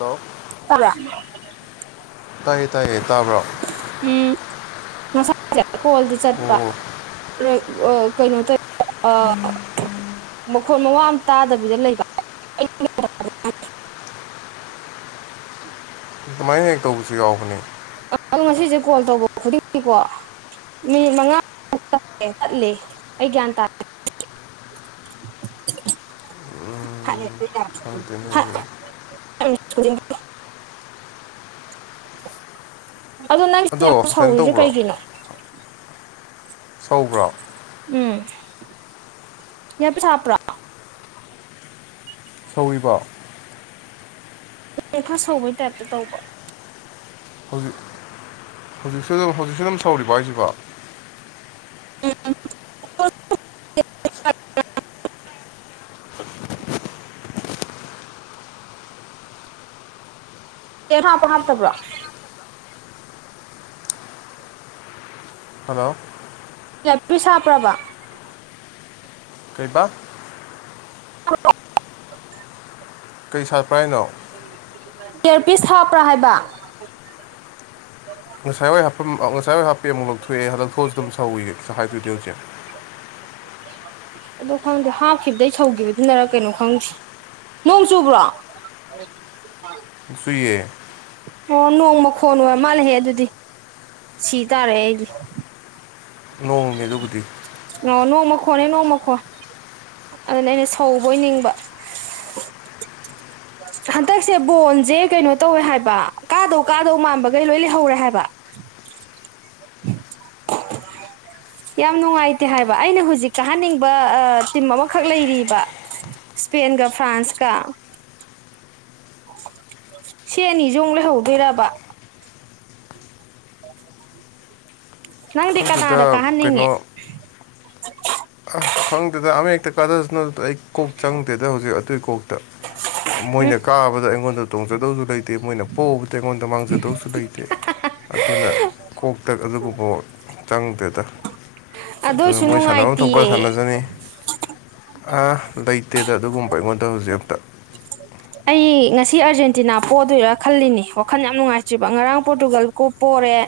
hello ꯇꯥꯕ꯭ꯔꯥ ꯇꯥꯏꯌꯦ ꯇꯥꯏꯌꯦ ꯇꯥꯕ꯭ꯔꯣ ꯎꯝ ꯉꯁꯥꯏꯁꯦ ꯀꯣꯜꯗꯤ ꯆꯠꯄ ꯑꯣ [unintelligible] ꯀꯩꯅꯣ ꯇꯧ ꯑ [unintelligible] ꯃ ꯈꯣꯟ ꯃꯋꯥ ꯑꯃ ꯇꯥꯗꯕꯤꯗ ꯂꯩꯕ ꯑꯗꯨꯃꯥꯏꯅ ꯍꯦꯛ ꯇꯧꯕꯁꯨ ꯌꯥꯎꯕꯅꯦ ꯑꯗꯣ ꯉꯁꯤꯁꯦ ꯀꯣꯜ ꯇꯧꯕ ꯈꯨꯗꯤꯡꯒꯤꯀꯣ ꯃꯤꯅꯤꯠ ꯃꯉꯥ [unintelligible] ꯇꯠꯂꯦ ꯑꯩ ꯒ꯭ꯌꯥꯟ ꯇꯥ [unintelligible] [unintelligible] [unintelligible] ꯑꯗꯣ ꯅꯪꯒꯤꯁꯦ ꯌꯥꯝ ꯀꯩꯅꯣ ꯁꯧꯔꯤꯖꯦ ꯇꯧꯕ꯭ꯔꯣ ꯀꯩꯒꯤꯅꯣ ꯁꯧꯕ꯭ꯔꯣ ꯎꯝ ꯏꯌꯔꯄꯤꯁ ꯍꯥꯞꯄ꯭ꯔꯣ ꯁꯧꯔꯤꯕꯣ [unintelligible] ꯈꯔ ꯁꯧꯕꯩ ꯇꯥꯏꯞꯇ ꯇꯧꯕ ꯍꯧꯖꯤꯛ ꯍꯧꯖꯤꯛꯁꯨ ꯑꯗꯨꯝ ꯍꯧꯖꯤꯛꯁꯨ ꯑꯗꯨꯝ ꯁꯧꯔꯤꯕ ꯍꯥꯏꯁꯤꯕ ꯎꯝ [unintelligible] ꯀ ꯍꯥꯞꯄ ꯍꯥꯞꯇꯕ꯭ꯔꯣ ꯍꯜꯂꯣ ꯏꯌꯔ ꯄꯤꯁ ꯍꯥꯞꯄ꯭ꯔꯕ ꯀꯩ ꯍꯥꯏꯕ [unintelligible] ꯀꯩ ꯁꯥ ꯏꯌꯔ ꯄꯤꯁ ꯍꯥꯞꯄ꯭ꯔꯥ ꯍꯥꯏꯕ ꯉꯁꯥꯏ ꯋꯥꯏ ꯍꯥꯄꯐꯝ ꯉꯥꯁꯥꯏꯋꯥꯏ ꯍꯥꯞꯄꯤ ꯑꯃꯨꯛ ꯂꯧꯊꯣꯛꯑꯦ ꯊꯣꯛꯑꯁꯨ ꯑꯗꯨꯝ ꯁꯧꯋꯦ ꯍꯥꯏꯗꯨꯗꯤ ꯍꯧꯖꯤ ꯑ ꯈꯪꯗꯦ ꯍꯥꯞꯈꯤꯕꯗꯩ ꯁꯧꯒꯤꯕꯗꯨꯅꯔꯛ ꯀꯩꯅꯣ ꯈꯪꯗꯦ ꯅꯣꯡ ꯆꯨꯕ꯭ꯔꯣ ꯁꯨꯏꯌꯦ ꯑꯣ ꯅꯣꯡꯃ ꯈꯣꯟ ꯑꯣꯏ ꯃꯥꯜꯂꯦꯍꯦ ꯑꯗꯨꯗꯤ ꯁꯤ ꯇꯥꯔꯦ ꯑꯩꯗꯤ ꯅꯣꯡꯅꯦ ꯑꯗꯨꯕꯗꯤ ꯍꯣꯟꯅꯦ ꯅꯣꯡ ꯃꯈꯣꯟ ꯑꯗꯨꯅ ꯑꯩꯅ ꯁꯧꯕꯣꯏ ꯅꯤꯡꯕ ꯍꯟꯗꯛꯁꯦ ꯕꯣꯟꯁꯦ ꯀꯩꯅꯣ ꯇꯧꯋꯦ ꯍꯥꯏꯕ ꯀꯥꯗꯧ ꯀꯥꯗꯧ ꯃꯥꯟꯕꯈꯩ ꯂꯣꯏ ꯂꯩꯍꯧꯔꯦ ꯍꯥꯏꯕ [inaudible] ꯌꯥꯝ ꯅꯨꯡꯉꯥꯏꯇꯦ ꯍꯥꯏꯕ ꯑꯩꯅ ꯍꯧꯖꯤꯛ ꯀꯥꯍꯟꯅꯤꯡꯕ ꯇꯤꯝ ꯑꯃꯈꯛ ꯂꯩꯔꯤꯕ ꯏꯁꯄꯦꯟ ꯀ ꯐ꯭ꯔꯥꯟꯁ ꯀ ꯁꯤ ꯑꯅꯤꯁꯤ ꯃꯨꯛ ꯂꯩꯍꯧꯗꯣꯏꯔꯕ ꯅꯪꯗꯤ ꯈꯪꯗꯦꯗ ꯀꯅꯥꯗ ꯀꯥꯍꯟꯅꯤꯡꯉꯦ ꯑ ꯈꯪꯗꯦꯗ ꯑꯃ ꯍꯦꯛꯇ ꯀꯥꯖꯁꯅꯨꯗ ꯑ ꯑꯩ ꯀꯣꯛ ꯆꯪꯗꯦꯗ ꯍꯧꯖꯤꯛ ꯑꯗꯨꯏ ꯀꯣꯛꯇ ꯎꯝ ꯃꯣꯏꯅ ꯀꯥꯕꯗ ꯑꯩꯉꯣꯟꯗ ꯇꯣꯡꯖꯗꯧꯁꯨ ꯂꯩꯇꯦ ꯠꯇꯦ ꯃꯣꯏꯅ ꯄꯣꯕꯗ ꯑꯩꯉꯣꯟꯗ ꯃꯥꯡꯖꯗꯧꯁꯨ ꯂꯩꯇꯦ ꯑꯗꯨꯅ ꯀꯣꯛꯇ ꯑꯗꯨꯒꯨꯝꯕ ꯆꯪꯗꯦꯗ ꯑꯗꯨꯅ ꯑꯗꯨꯏꯁꯨ ꯃꯣꯏ ꯁꯥꯟꯅꯐꯝ ꯊꯣꯛꯄ ꯅꯨꯡꯉꯥꯏꯇꯦꯌꯦ ꯁꯥꯟꯅꯖꯅꯤ ꯑ ꯂꯩꯇꯦꯗ ꯑꯗꯨꯒꯨꯝꯕ ꯑꯩꯉꯣꯟꯗ ꯍꯧꯖꯤꯛ ꯑꯝꯇ ꯑꯩ ꯉꯁꯤ ꯑꯥꯔꯖꯦꯟꯇꯤꯅꯥ ꯄꯣꯗꯣꯏꯔꯥ ꯈꯜꯂꯤꯅꯦ ꯋꯥꯈꯜ ꯌꯥꯝ ꯅꯨꯡꯉꯥꯏꯇ꯭ꯔꯤꯕ ꯉꯔꯥꯡ ꯄꯣꯔꯇꯨꯒꯜ ꯀꯣ ꯄꯣ ꯄꯣꯔꯦ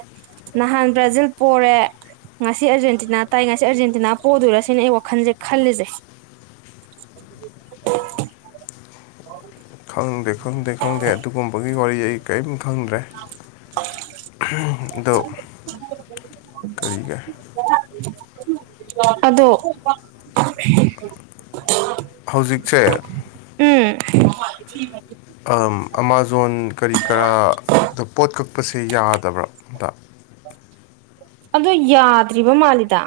ꯅꯍꯥꯟ ꯕ꯭ꯔꯥꯖꯤꯜ ꯄꯣꯔꯦ ꯉꯁꯤ ꯑꯔꯖꯦꯟꯇꯤꯅꯥ ꯇꯥꯏ ꯉꯁꯤ ꯑꯔꯖꯦꯟꯇꯤꯅꯥ ꯄꯣꯗꯣꯏꯔꯁꯤꯅ ꯑꯩ ꯋꯥꯈꯟꯖꯦ ꯈꯜꯂꯤꯁꯦ ꯪꯪꯈꯪꯗꯦ ꯈꯪꯗꯦ ꯈꯪꯗꯦ ꯑꯗꯨꯒꯨꯝꯕꯒꯤ ꯋꯥꯔꯤ ꯑꯩ ꯀꯔꯤꯝ ꯈꯪꯗ꯭ꯔꯦ ꯑꯗꯣ ꯀꯔꯤꯒꯦ ꯑꯗꯣ ꯍꯧꯖꯤꯛꯁꯦ [inaudible] ꯑꯃꯥꯥꯖꯣꯟ ꯀꯔꯤ ꯀꯔꯥ ꯑꯗ ꯄꯣꯠ ꯀꯛꯄꯁꯦ ꯌꯥꯗꯕ꯭ꯔꯥ ꯑꯝꯇ ꯑꯗꯣ ꯌꯥꯗ꯭ꯔꯤꯕ ꯃꯥꯜꯂꯤꯗ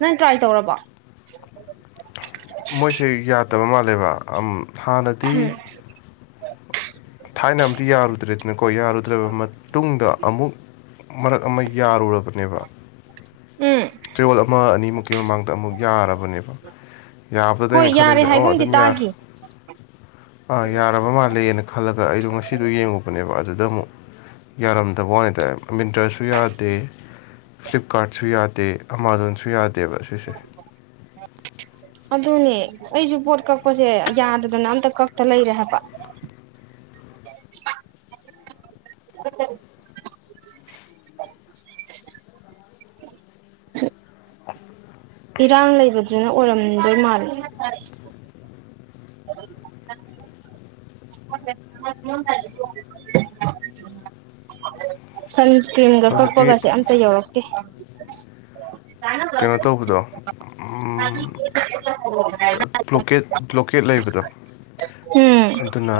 ꯅꯪ ꯇ꯭ꯔꯥꯏ ꯇꯧꯔꯕꯣ ꯃꯣꯏꯁꯦ ꯌꯥꯗꯕ ꯃꯥꯜꯂꯦꯕ ꯑꯝ ꯍꯥꯟꯅꯗꯤ ꯊꯥꯏꯅ ꯑꯃꯗꯤ ꯌꯥꯔꯨꯗ꯭ꯔꯦꯗꯅꯀꯣ ꯌꯥꯔꯨꯗ꯭ꯔꯕ ꯃꯇꯨꯡꯗ ꯑꯃꯨꯛ ꯃꯔꯛ ꯑꯃ ꯌꯥꯔꯨꯔꯕꯅꯦꯕ ꯎꯝ ꯆꯌꯣꯜ ꯑꯃ ꯑꯅꯤꯃꯨꯛꯀꯤ ꯃꯃꯥꯡꯗ ꯑꯃꯨꯛ ꯌꯥꯔꯕꯅꯦꯕ ꯌꯥꯕꯗꯩ ꯍꯣꯏ ꯛꯩꯅ ꯌꯥꯔꯦ ꯈꯜꯂꯤꯁꯤꯅꯦ ꯑꯣ ꯍꯥꯏꯒꯨꯝꯗꯤ ꯑꯗꯨꯝ ꯌꯥꯔ ꯇꯥꯈꯤ ꯑꯥ ꯌꯥꯔꯕ ꯃꯥꯜꯂꯦꯅ ꯈꯜꯂꯒ ꯑꯩꯗꯣ ꯉꯁꯤꯗꯣ ꯌꯦꯡꯉꯨꯄꯅꯦꯕ ꯑꯗꯨꯗ ꯑꯃꯨꯛ ꯌꯥꯔꯝꯗꯕ ꯋꯥꯅꯤꯗ ꯃꯤꯟꯇ꯭ꯔꯁꯨ ꯌꯥꯗꯦ ꯐ꯭ꯂꯤꯞꯀꯥꯔꯠꯁꯨ ꯌꯥꯗꯦ ꯑꯥꯃꯥꯖꯣꯟꯁꯨ ꯌꯥꯗꯦꯕ ꯁꯤꯁꯦ ꯑꯣ ꯑꯗꯨꯅꯦ ꯑꯩꯁꯨ ꯄꯣꯠ ꯀꯛꯄꯁꯦ ꯌꯥꯗꯗꯅ ꯑꯝꯇ ꯀꯛꯇ ꯂꯩꯔꯦ ꯍꯥꯏꯕ [inaudible] ꯑꯣ [unintelligible] ꯏꯔꯥꯡ ꯂꯩꯕꯗꯨꯅ ꯑꯣꯏꯔꯝꯗꯣꯏ ꯃꯥꯜꯂꯦ [inaudible] ꯆ [unintelligible] ꯀ꯭ꯔꯤꯝꯒ ꯍꯧꯖꯤꯛꯀꯤ ꯀꯛꯄꯒꯁꯦ ꯑꯝꯇ ꯌꯧꯔꯛꯇꯦ [unintelligible] ꯇꯧꯕꯗ [unintelligible] ꯕ꯭ꯂꯣꯀꯦꯠ ꯕ꯭ꯂꯣꯀꯦꯠ ꯂꯩꯕꯗꯣ ꯎꯝ ꯑꯗꯨꯅ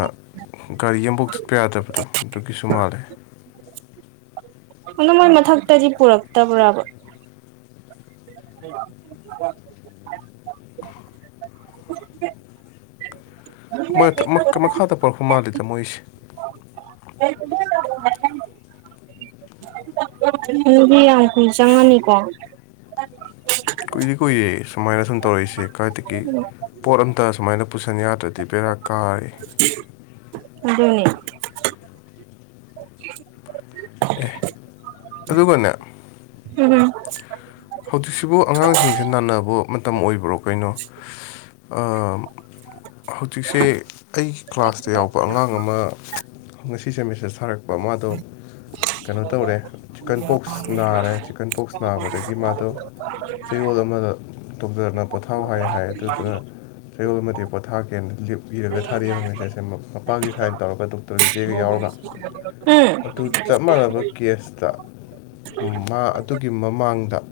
ꯒꯥꯔꯤ ꯑꯝꯕꯧ ꯆꯠꯄ ꯌꯥꯗꯕꯗꯣ ꯑꯗꯨꯒꯤꯁꯨ ꯃꯥꯜꯂꯦ ꯑꯗꯨ ꯃꯣꯏ ꯃꯊꯛꯇꯗꯤ ꯄꯨꯔꯛꯇꯕ꯭ꯔꯥꯕ ꯎꯝ [unintelligible] [inaudible] [unintelligible] ꯃꯈꯥꯗ ꯄꯨꯔꯛꯄ ꯃꯥꯜꯂꯤꯗ ꯃꯣꯏꯁꯦ [unintelligible] ꯑꯗꯨꯗꯤ ꯌꯥꯝ ꯀꯨꯏ ꯆꯪꯉꯅꯤꯀꯣ ꯇꯧꯔꯛꯏꯁꯤ ꯀꯥꯏꯗꯒꯤ ꯄꯣꯠ ꯑꯞꯇ ꯁꯨꯃꯥꯏꯅ ꯄꯨꯁꯜ ꯅꯤꯌꯥꯗ꯭ꯔꯗꯤ ꯕꯦꯔꯥ ꯀꯥꯔꯦ ꯑꯗꯨꯅꯤ ꯑꯦ ꯑꯗꯨꯒꯅꯦ ꯎꯝ ꯍꯧꯖꯤꯛꯁꯤꯕꯨ ꯑꯉꯥꯡꯁꯤꯡꯁꯦ ꯅꯥꯅꯕ ꯃꯇꯝ ꯑꯣꯏꯕ꯭ꯔꯣ ꯀꯩꯅꯣ ꯑꯝ ꯍꯧꯖꯤꯛꯁꯦ ꯑꯩꯒꯤ ꯀ꯭ꯂꯥꯁꯇ ꯌꯥꯎꯕ ꯑꯉꯥꯡ ꯑꯃ ꯉꯁꯤꯁꯦ ꯃꯦꯁꯦꯁ ꯊꯥꯔꯛꯄ ꯃꯥꯗꯣ ꯀꯩꯅꯣ ꯇꯧꯔꯦ ꯆꯤꯛꯀꯟ ꯄꯣꯛꯁ ꯅꯥꯔꯦ ꯆꯤꯛꯀꯟ ꯄꯣꯛꯁ ꯅꯥꯕꯗꯒꯤ ꯒꯤ ꯃꯥꯗꯣ ꯆꯌꯣꯜ ꯑꯃꯗ ꯗꯣꯛꯇꯔꯅ ꯄꯣꯊꯥꯎ ꯍꯥꯏ ꯍꯥꯏꯌꯦ ꯑꯗꯨꯗꯨꯅ ꯆꯌꯣꯜ ꯑꯃꯗꯤ ꯄꯣꯊꯥꯒꯅ ꯂꯤꯞ ꯏꯔꯒ ꯊꯥꯔꯛꯏꯕ ꯃꯦꯁꯦꯖꯁꯦ ꯃꯄꯥꯒꯤ ꯁꯥꯏꯟ ꯇꯧꯔꯒ ꯗꯣꯛꯇꯔꯒꯤ ꯆꯦꯒ ꯌꯥꯎꯔꯒ ꯎꯝ ꯑꯗꯨ ꯆꯞ ꯃꯥꯟꯅꯕ ꯀꯦꯁꯇ ꯎꯝ ꯃꯥ ꯑꯗꯨꯒꯤ ꯃꯃꯥꯡꯗ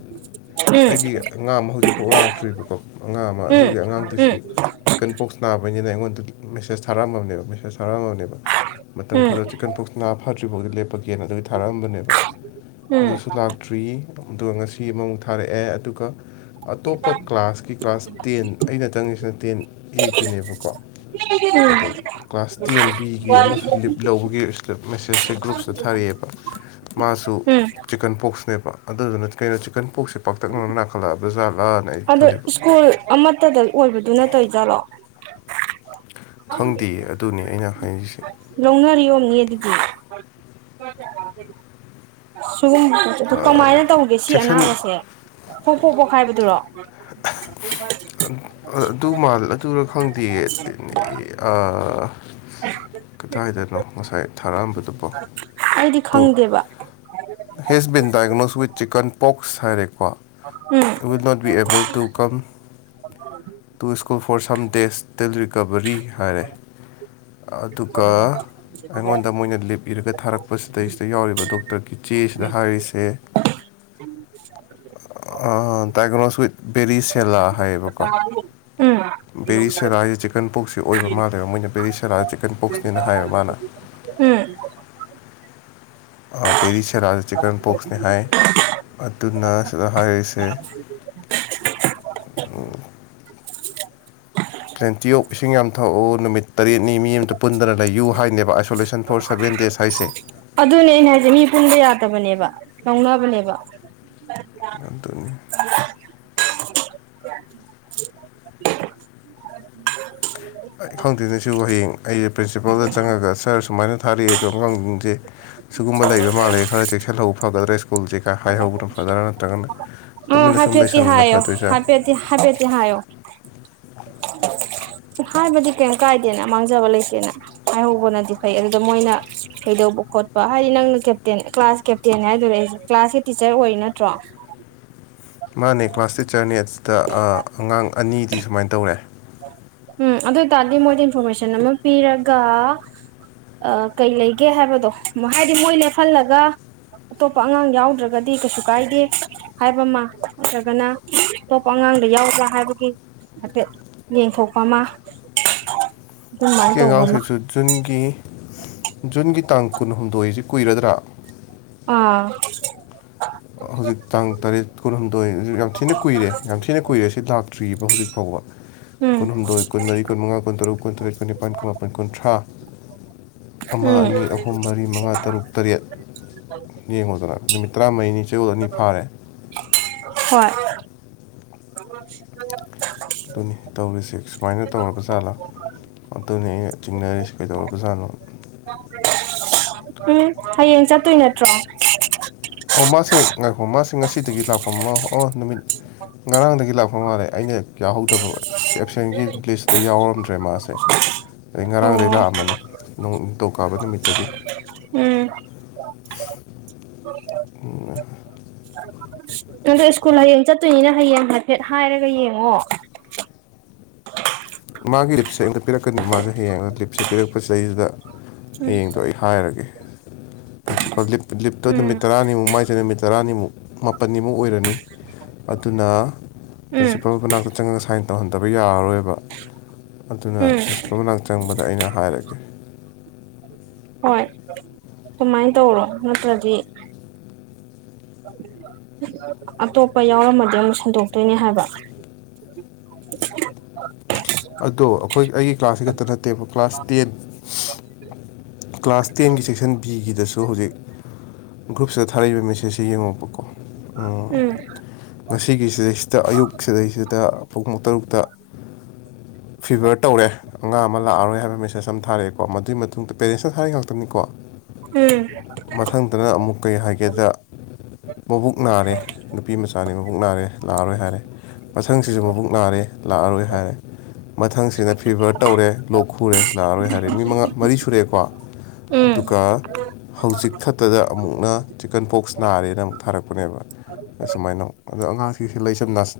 ꯎꯝ ꯑꯩꯒꯤ ꯑꯉꯥꯡ ꯑꯃ ꯍꯧꯖꯤꯛꯐꯥꯎ ꯂꯥꯛꯇ꯭ꯔꯤꯕꯀꯣ ꯑꯉꯥꯡ ꯑꯃ ꯎꯝ ꯑꯗꯨꯒꯤ ꯑꯉꯥꯡꯗꯨꯁꯨ ꯆꯤꯀꯟ ꯄꯣꯛꯁ ꯅꯥꯕꯩꯅꯤꯅꯦ ꯑꯩꯉꯣꯟ ꯃꯦꯁꯦꯁ ꯊꯥꯔꯛꯝꯃꯕꯅꯦꯕ ꯃꯦꯁꯦꯖ ꯊꯥꯔꯛꯝꯃꯕꯅꯦꯕ ꯃꯇꯝ ꯎꯝ ꯈꯔ ꯆꯤꯛꯀꯟ ꯄꯣꯛꯁ ꯅꯥ ꯐꯗ꯭ꯔꯤꯐꯥꯎꯗꯤ ꯂꯦꯞꯄꯒꯦ ꯇꯤꯀꯦꯟ ꯑꯗꯨꯒꯤ ꯊꯥꯔꯛꯑꯝꯕꯅꯦꯕ ꯎꯝ ꯎꯝ ꯑꯗꯨꯁꯨ ꯂꯥꯛꯇ꯭ꯔꯤ ꯑꯗꯨꯒ ꯉꯁꯤ ꯒꯤ ꯑꯃꯃꯨꯛ ꯊꯥꯔꯛꯑꯦ ꯑꯗꯨꯒ ꯑꯇꯣꯞꯄ ꯀ꯭ꯂꯥꯁꯀꯤ ꯀ꯭ꯂꯥꯁ ꯇꯦꯟ ꯑꯩꯅ ꯆꯪꯉꯤꯁꯤꯅ ꯇꯦꯟ ꯑꯦꯒꯤꯅꯦꯕꯀꯣ ꯎꯝ ꯑꯗꯣ ꯀ꯭ꯂꯥꯁ ꯇꯦꯟ ꯕꯤꯒꯤ ꯑꯃꯁꯨ ꯂꯤꯞ ꯂꯧꯕꯒꯤꯗ ꯃꯦꯁꯦꯁꯁꯦ ꯒ꯭ꯔꯨꯞꯁꯤꯗ ꯊꯥꯔꯛꯑꯦ ꯑꯦꯕ ꯃꯥꯁꯨ ꯎꯝ ꯆꯤꯀꯟ ꯄꯣꯛꯁꯅꯦꯕ ꯑꯗꯨꯗꯨꯅ ꯀꯩꯅꯣ ꯆꯤꯛꯀꯟ ꯄꯣꯛꯁ ꯄꯥꯛꯇꯛꯅꯅ ꯅꯥꯈꯠꯂꯛꯑꯕꯖꯥꯠ ꯑꯗꯣ ꯁ꯭ꯀꯨꯜ ꯑꯃꯠꯇꯗ ꯑꯣꯏꯕꯗꯨ ꯇꯧꯋꯤꯖꯥꯠꯂꯣ ꯈꯪꯗꯦ ꯑꯗꯨꯅꯤ ꯑꯩꯅ ꯍꯥꯏꯔꯤꯁꯦ ꯂꯧꯅꯔꯤ ꯑꯣꯏꯔꯝꯅꯤ ꯗꯨꯘꯤ ꯎꯝ ꯁꯤꯒꯨꯝꯕ ꯀꯃꯥꯏꯅ ꯇꯧꯒꯦ ꯁꯤ ꯁꯦꯛꯁꯟ ꯑꯅꯥꯕꯁꯦ ꯐꯣꯛ ꯐꯣꯛꯄꯣꯛ ꯈꯥꯏꯕꯗꯨꯔꯣ ꯑꯗꯨ ꯃꯥꯜ ꯑꯗꯨꯔ ꯈꯪꯗꯦ ꯑꯥ ꯀꯗꯥꯏꯗꯅꯣ ꯉꯁꯥꯏ ꯊꯥꯔꯛꯑꯝꯕꯗꯨꯕꯣ ꯑꯩꯗꯤ ꯑꯗꯨ ꯈꯪꯗꯦꯕ has been diagnosed with chicken pox ꯍꯥꯏꯔꯦ ꯀꯣ um will not be able to come to school for some days till recovery ꯍꯥꯏꯔꯦ ꯑꯗꯨꯒ ꯑꯩꯉꯣꯟꯗ ꯃꯣꯏꯅ ꯂꯤꯞ ꯏꯔꯒ ꯊꯥꯔꯛꯄꯁꯤꯗꯩꯁꯤꯗ ꯌꯥꯎꯔꯤꯕ ꯗꯣꯛꯇꯔ ꯀꯤ ꯆꯦꯁꯤꯗ ꯍꯥꯏꯔꯤꯁꯦ ꯑꯥ ꯗꯥꯏꯒꯣ꯭ꯅꯁ ꯋꯤꯠ ꯕꯦꯔꯤ ꯁꯦꯂꯥ ꯍꯥꯏꯌꯦꯕꯀꯣ ꯎꯝ ꯕꯦꯔꯤ ꯁꯦꯂꯥꯥ ꯍꯥꯏꯁꯦ ꯆꯤꯛꯀꯟ ꯄꯣꯛꯁꯤ ꯑꯣꯏꯕ ꯃꯥꯜꯂꯦꯕ ꯃꯣꯏꯅ ꯕꯦꯔꯤ ꯁꯦꯂꯥꯁꯤ ꯎꯝ ꯑꯥ ꯕꯦꯔꯤ ꯁꯦꯔꯥ ꯖꯤ ꯆꯤꯛꯀꯟ ꯄꯣꯛꯣꯛꯁꯅꯦ ꯍꯥꯏ ꯑꯗꯨꯅ ꯁꯤꯗꯥ ꯍꯥꯏꯔꯤꯁꯦ [inaudible] ꯇꯦꯟꯇꯤꯌꯣꯛ ꯏꯁꯤꯡ ꯌꯥꯝꯊꯣꯛꯎ ꯅꯨꯃꯤꯠ ꯇꯔꯦꯠꯅꯤ ꯃꯤ ꯑꯃꯗ ꯄꯨꯟꯗꯅ ꯂꯩꯌꯨ ꯍꯥꯏꯅꯦꯕ ꯑꯥꯏꯁꯣꯂꯦꯁꯟ ꯐꯣꯔ ꯁꯕꯦꯟ ꯗꯦꯖ ꯍꯥꯏꯁꯦ ꯑꯗꯨꯅꯦ ꯑꯩꯅ ꯍꯥꯏꯁꯦ ꯃꯤ ꯄꯨꯟꯕ ꯌꯥꯗꯕꯅꯦꯕ ꯂꯧꯅꯕꯅꯦꯕ ꯑꯗꯨ ꯑꯗꯨꯅꯤ ꯑꯩ ꯈꯪꯗꯦꯅꯦ ꯁꯤꯕꯨ ꯍꯌꯦꯡ ꯑꯩꯁꯦ ꯄ꯭ꯔꯤꯟꯁꯤꯄꯥꯜꯗ ꯆꯪꯉꯒ ꯁꯥꯔ ꯁꯨꯃꯥꯏꯅ ꯊꯥꯔꯛꯑꯦ ꯑꯗꯣ ꯑꯉꯥꯡꯁꯦ ꯁꯤꯒꯨꯝꯕ ꯂꯩꯕ ꯃꯥꯜꯂꯦ ꯈꯔ ꯆꯦꯛꯁꯤꯜꯍꯧꯕ ꯐꯒꯗ꯭ꯔꯥ ꯁ꯭ꯀꯨꯜꯁꯦ ꯍꯥꯏꯍꯧꯕꯅ ꯐꯗ꯭ꯔꯥ ꯅꯠꯇ꯭ꯔꯒꯅ ꯇꯨꯃꯤꯟꯅ ꯁꯨꯝ ꯍꯥꯐꯦꯠꯇꯤ ꯂꯩꯁꯟꯕꯅ ꯍꯥꯏꯌꯣ ꯐꯗꯣꯏꯖꯥꯠꯂ ꯍꯥꯐꯦꯠ ꯍꯥꯐꯤꯠꯇꯤ ꯍꯥꯏꯌꯣ [inaudible] ꯍꯥꯏꯕꯗꯤ ꯀꯩꯝ ꯀꯥꯏꯗꯦꯅ ꯃꯥꯡꯖꯕ ꯂꯩꯇꯦꯅ ꯍꯥꯏꯍꯧꯕꯅꯗꯤ ꯐꯩ ꯑꯗꯨꯗ ꯃꯣꯏꯅ ꯀꯩꯗꯧꯕ ꯈꯣꯠꯄ ꯍꯥꯏꯗꯤ ꯅꯪꯅ ꯀꯦꯞꯇꯦꯟ ꯀ꯭ꯂꯥꯁ ꯀꯦꯞꯇꯦꯟ ꯍꯥꯏꯗꯧꯔꯦ ꯑꯩꯁꯦ ꯀ꯭ꯂꯥꯁꯀꯤ ꯇꯤꯆꯔ ꯑꯣꯏꯔꯤ ꯅꯠꯇ꯭ꯔꯣ [inaudible] ꯃꯥꯅꯦ ꯀ꯭ꯂꯥꯁ ꯇꯤꯆꯔꯅꯦ ꯁꯤꯗ ꯑꯉꯥꯡ ꯑꯅꯤꯗꯤ ꯁꯨꯃꯥꯏꯅ ꯇꯧꯔꯦ ꯎꯝ ꯑꯗꯨ ꯑꯣꯏ ꯇꯔꯗꯤ ꯃꯣꯏꯗ ꯏꯟꯐꯣꯔꯃꯦꯁꯟ ꯑꯃ ꯄꯤꯔꯒ ꯑ ꯥ ꯀꯩ ꯂꯩꯒꯦ ꯍꯥꯏꯕꯗꯣ ꯍꯥꯏꯗꯤ ꯃꯣꯏ ꯂꯦꯞꯍꯜꯂꯒ ꯑꯇꯣꯞꯄ ꯑꯉꯥꯡ ꯌꯥꯎꯗ꯭ꯔꯒꯗꯤ ꯀꯩꯁꯨ ꯀꯥꯏꯗꯦ ꯍꯥꯏꯕ ꯑꯃ ꯅꯠꯇ꯭ꯔꯒꯅ ꯑꯇꯣꯞꯄ ꯑꯉꯥꯡ ꯑꯉꯥꯡꯗ ꯌꯥꯎꯕ꯭ꯔꯥ ꯍꯥꯏꯕꯒꯤ ꯍꯥꯏꯐꯦꯠ ꯌꯦꯡꯊꯣꯛꯄ ꯑꯃ ꯍꯧꯖꯤꯛ ꯑꯗꯨꯃꯥꯏꯅ ꯇꯧꯕ ꯑꯃ ꯑꯉꯥꯡꯁꯤꯁꯨ ꯖꯨꯟꯒꯤ ꯖꯨꯟꯒꯤ ꯇꯥꯡ ꯀꯨꯟꯍꯨꯝꯗꯣꯏꯁꯤ ꯀꯨꯏꯔꯗ꯭ꯔꯥ ꯑꯥ ꯍꯧꯖꯤꯛ ꯇꯥꯡ ꯇꯔꯦꯠ ꯀꯨꯟꯍꯨꯝꯗꯣꯏ ꯌꯥꯝ ꯊꯤꯅ ꯀꯨꯏꯔꯦ ꯌꯥꯝ ꯊꯤꯅ ꯀꯨꯏꯔꯦ ꯁꯤ ꯂꯥꯛꯇ꯭ꯔꯤ ꯇ꯭ꯔꯤꯕ ꯍꯧꯖꯤꯛ ꯐꯥꯎꯕ ꯎꯝ ꯀꯨꯟꯍꯨꯝꯗꯣꯏ ꯀꯨꯟ ꯃꯔꯤ ꯀꯨꯟꯃꯉꯥ ꯀꯨꯟ ꯇꯔꯨꯛ ꯀꯨꯟ ꯇꯔꯨꯠ ꯀꯨꯟꯅꯤꯄꯥꯟ ꯀꯨꯟ ꯃꯥꯄꯟ ꯀꯨꯊ꯭ꯔꯥ ꯑꯃ ꯎꯝ ꯑꯅꯤ ꯑꯍꯨꯝ ꯃꯔꯤ ꯃꯉꯥ ꯇꯔꯨꯛ ꯇꯔꯦꯠ ꯌꯦꯡꯉꯨꯗꯅ ꯅꯨꯃꯤꯠ ꯇꯔꯥꯃꯔꯤꯅꯤ ꯆꯌꯣꯜ ꯑꯅꯤ ꯐꯥꯔꯦ ꯑꯉꯥꯡ ꯁꯦ ꯑꯗꯨꯅꯤ ꯇꯧꯔꯤꯁꯦ ꯁꯨꯃꯥꯏꯅ ꯇꯧꯔꯕ ꯖꯥꯠꯂꯥ ꯑꯗꯨꯅꯤ ꯑꯩꯅ ꯆꯤꯡꯅꯔꯤꯁꯤ ꯀꯩꯗꯧꯔꯕ ꯖꯥꯠꯅꯣꯅ [inaudible] ꯎꯝ ꯍꯌꯦꯡ ꯆꯠꯇꯣꯏ ꯅꯠꯇ꯭ꯔꯣ ꯑꯣ ꯃꯥꯁꯦ ꯉꯥꯏꯈꯣ ꯃꯥꯁꯦ ꯉꯁꯤꯗꯒꯤ ꯂꯥꯛꯄ ꯃꯥ ꯑꯣ ꯅꯨꯃꯤꯠ ꯉꯔꯥꯡꯗꯒꯤ ꯂꯥꯛꯄ ꯃꯥꯜꯂꯦ ꯑꯩꯅ ꯌꯥꯎꯍꯧꯗꯕ ꯑꯦꯞꯁꯦꯟꯒꯤ ꯂꯤꯁꯇ ꯌꯥꯎꯔꯝꯗ꯭ꯔꯦ ꯃꯥꯁꯦ ꯑꯩ ꯉꯔꯥꯡꯗꯒꯩ ꯑꯣ ꯂꯥꯛꯑꯝꯃꯅꯤ ꯅꯣꯡ ꯅꯤꯡꯊꯧꯀꯥꯕ ꯅꯨꯃꯤꯠꯇꯒꯤ [inaudible] [unintelligible] ꯅꯪꯗꯣ ꯁ꯭ꯀꯨꯜ ꯍꯌꯦꯡ ꯆꯠꯇꯣꯏꯅꯤꯅ ꯍꯌꯦꯡ ꯍꯥꯏꯐꯦꯠ ꯍꯥꯏꯔꯒ ꯌꯦꯡꯉꯣ ꯃꯥꯒꯤ ꯂꯤꯞꯁꯦ ꯑꯩꯉꯣꯟꯗ ꯄꯤꯔꯛꯀꯅꯤꯕ ꯃꯥꯁꯦ ꯍꯌꯦꯡ ꯂꯤꯞꯁꯦ ꯄꯤꯔꯛꯄꯁꯤꯗꯩꯁꯤꯗ ꯎꯝ ꯍꯌꯦꯡꯗꯣ ꯑꯩ ꯍꯥꯏꯔꯒꯦ ꯄ꯭ꯔꯤꯟꯁꯤꯄꯥꯜ ꯂꯤꯞ ꯂꯤꯞꯇ ꯎꯝ ꯅꯨꯃꯤꯠ ꯇꯔꯥꯅꯤꯃꯨꯛ ꯃꯥꯏꯁꯦ ꯅꯨꯃꯤꯠ ꯇꯔꯥꯅꯤꯃꯨꯛ ꯃꯥ ꯄꯟꯅꯤꯃꯨꯛ ꯑꯣꯏꯔꯅꯤ ꯑꯗꯨꯅ ꯎꯝ ꯄ꯭ꯔꯤꯟꯁꯤꯄꯥꯜ ꯃꯅꯥꯛꯇ ꯆꯪꯉꯒ ꯁꯥꯏꯟ ꯇꯧꯍꯟꯗꯕ ꯌꯥꯔꯔꯣꯏꯕ ꯑꯗꯨꯅ ꯎꯝ ꯄ꯭ꯔꯤꯟꯁꯤꯄꯥꯜ ꯃꯅꯥꯛ ꯆꯪꯕꯗ ꯑꯩꯅ ꯍꯥꯏꯔꯒꯦ ꯍꯣꯏ ꯑꯗꯨꯃꯥꯏꯅ ꯇꯧꯔꯣ ꯅꯠꯇ꯭ꯔꯗꯤ ꯑꯇꯣꯞꯄ ꯌꯥꯎꯔꯝꯃꯗꯤ ꯑꯃꯨꯛ ꯁꯤꯟꯗꯣꯛꯇꯣꯏꯅꯦ ꯍꯥꯏꯕ [inaudible] ꯑꯗꯣ ꯑꯩꯈꯣꯏ ꯑꯩꯒꯤ ꯀ꯭ꯂꯥꯁꯁꯤ ꯈꯛꯇ ꯅꯠꯇꯦꯕ ꯀ꯭ꯂꯥꯁ ꯇꯦꯟ ꯀ꯭ꯂꯥꯁ ꯇꯦꯟꯒꯤ ꯁꯦꯛꯁꯟ ꯕꯤꯒꯤꯗꯁꯨ ꯍꯧꯖꯤꯛ ꯒ꯭ꯔꯨꯞꯁꯤꯗ ꯊꯥꯔꯛꯏꯕ ꯃꯦꯁꯦꯖꯁꯦ ꯌꯦꯡꯉꯣꯕꯀꯣ ꯎꯝ ꯉꯁꯤꯒꯤ ꯁꯤꯗꯩꯁꯤꯗ ꯑꯌꯨꯛ ꯁꯤꯗꯩꯁꯤꯗ ꯄꯨꯡ ꯇꯔꯨꯛꯇ ꯐꯤꯚꯔ ꯇꯧꯔꯦ ꯑꯉꯥꯡ ꯑꯃ ꯂꯥꯛꯑꯔꯣꯏ ꯍꯥꯏꯕ ꯃꯦ ꯁꯦꯁ ꯑꯃ ꯊꯥꯔꯛꯑꯦꯀꯣ ꯃꯗꯨꯒꯤ ꯃꯇꯨꯡꯗ ꯄꯦꯔꯦꯟꯁꯅ ꯊꯥꯔꯛꯏ ꯉꯥꯛꯇꯅꯤꯀꯣ ꯎꯝ ꯃꯊꯪꯗꯅ ꯑꯃꯨꯛ ꯀꯩ ꯍꯥꯏꯒꯦꯗ ꯃꯕꯨꯛ ꯅꯥꯔꯦ ꯅꯨꯄꯤ ꯃꯆꯥꯅꯤ ꯃꯕꯨꯛ ꯅꯥꯔꯦ ꯂꯥꯛꯑꯔꯣꯏ ꯍꯥꯏꯔꯦ ꯃꯊꯪꯁꯤꯁꯨ ꯃꯕꯨꯛ ꯅꯥꯔꯦ ꯂꯥꯛꯑꯔꯣꯏ ꯍꯥꯏꯔꯦ ꯃꯊꯪꯁꯤꯅ ꯐꯤꯚꯔ ꯇꯧꯔꯦ ꯂꯣꯛ ꯈꯨꯔꯦ ꯂꯥꯛꯑꯔꯣꯏ ꯍꯥꯏꯔꯦ ꯃꯤ ꯃꯉꯥ ꯃꯔꯤ ꯁꯨꯔꯛꯑꯦꯀꯣ ꯎꯝ ꯑꯗꯨꯒ ꯍꯧꯖꯤꯛ ꯈꯛꯇꯗ ꯑꯃꯨꯛꯅ ꯆꯤꯛꯀꯟ ꯄꯣꯛꯁ ꯅꯥꯔꯦꯅ ꯑꯃꯨꯛ ꯊꯥꯔꯛꯄꯅꯦꯕ ꯑꯁꯨꯃꯥꯏꯅ ꯑꯗꯣ ꯑꯉꯥꯡꯁꯤꯡꯁꯤ ꯂꯩ ꯁꯝꯅꯁ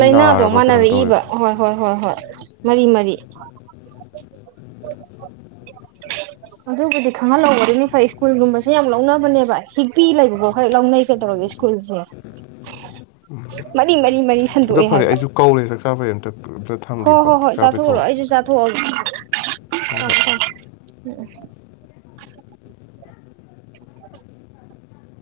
ꯂꯥꯏꯅꯥꯗꯣ ꯃꯥꯟꯅꯔꯛꯏꯕ ꯍꯣꯏ ꯍꯣꯏ ꯍꯣꯏ ꯍꯣꯏ ꯃꯔꯤ ꯃꯔꯤ ꯑꯗꯨꯕꯨꯗꯤ ꯈꯪꯍꯜꯍꯧꯕꯗꯨꯅ ꯐꯩ ꯁ꯭ꯀꯨꯜꯒꯨꯝꯕꯁꯦ ꯌꯥꯝ ꯂꯧꯅꯕꯅꯦꯕ ꯍꯤꯛꯄꯤ ꯂꯩꯕꯐꯥꯎ ꯍꯦꯛ ꯂꯧꯅꯩ ꯀꯩꯗꯧꯔꯒꯦ ꯁ꯭ꯀꯨꯜꯁꯦ ꯃꯔꯤ ꯃꯔꯤ ꯃꯔꯤ ꯑꯗꯣ ꯁꯟꯗꯣꯛꯑꯦ ꯐꯔꯦ ꯍꯥꯏꯕ ꯑꯩꯁꯨ ꯀꯧꯔꯦ ꯆꯥꯛ ꯆꯥꯕꯩ ꯑꯝꯇ ꯑꯝꯇ ꯍꯣꯏ ꯊꯝꯒꯦꯀꯣ ꯍꯣꯏ ꯆꯥꯛ ꯍꯣꯏ ꯆꯥꯕꯩ ꯆꯥꯊꯣꯛꯎꯔꯣ ꯀꯧꯔꯦ ꯑꯩꯁꯨ ꯆꯥꯊꯣꯛꯑꯒꯦ ꯍꯣꯏ ꯍꯣꯏ ꯊꯝꯃꯣ ꯊꯝꯃꯣ [inaudible]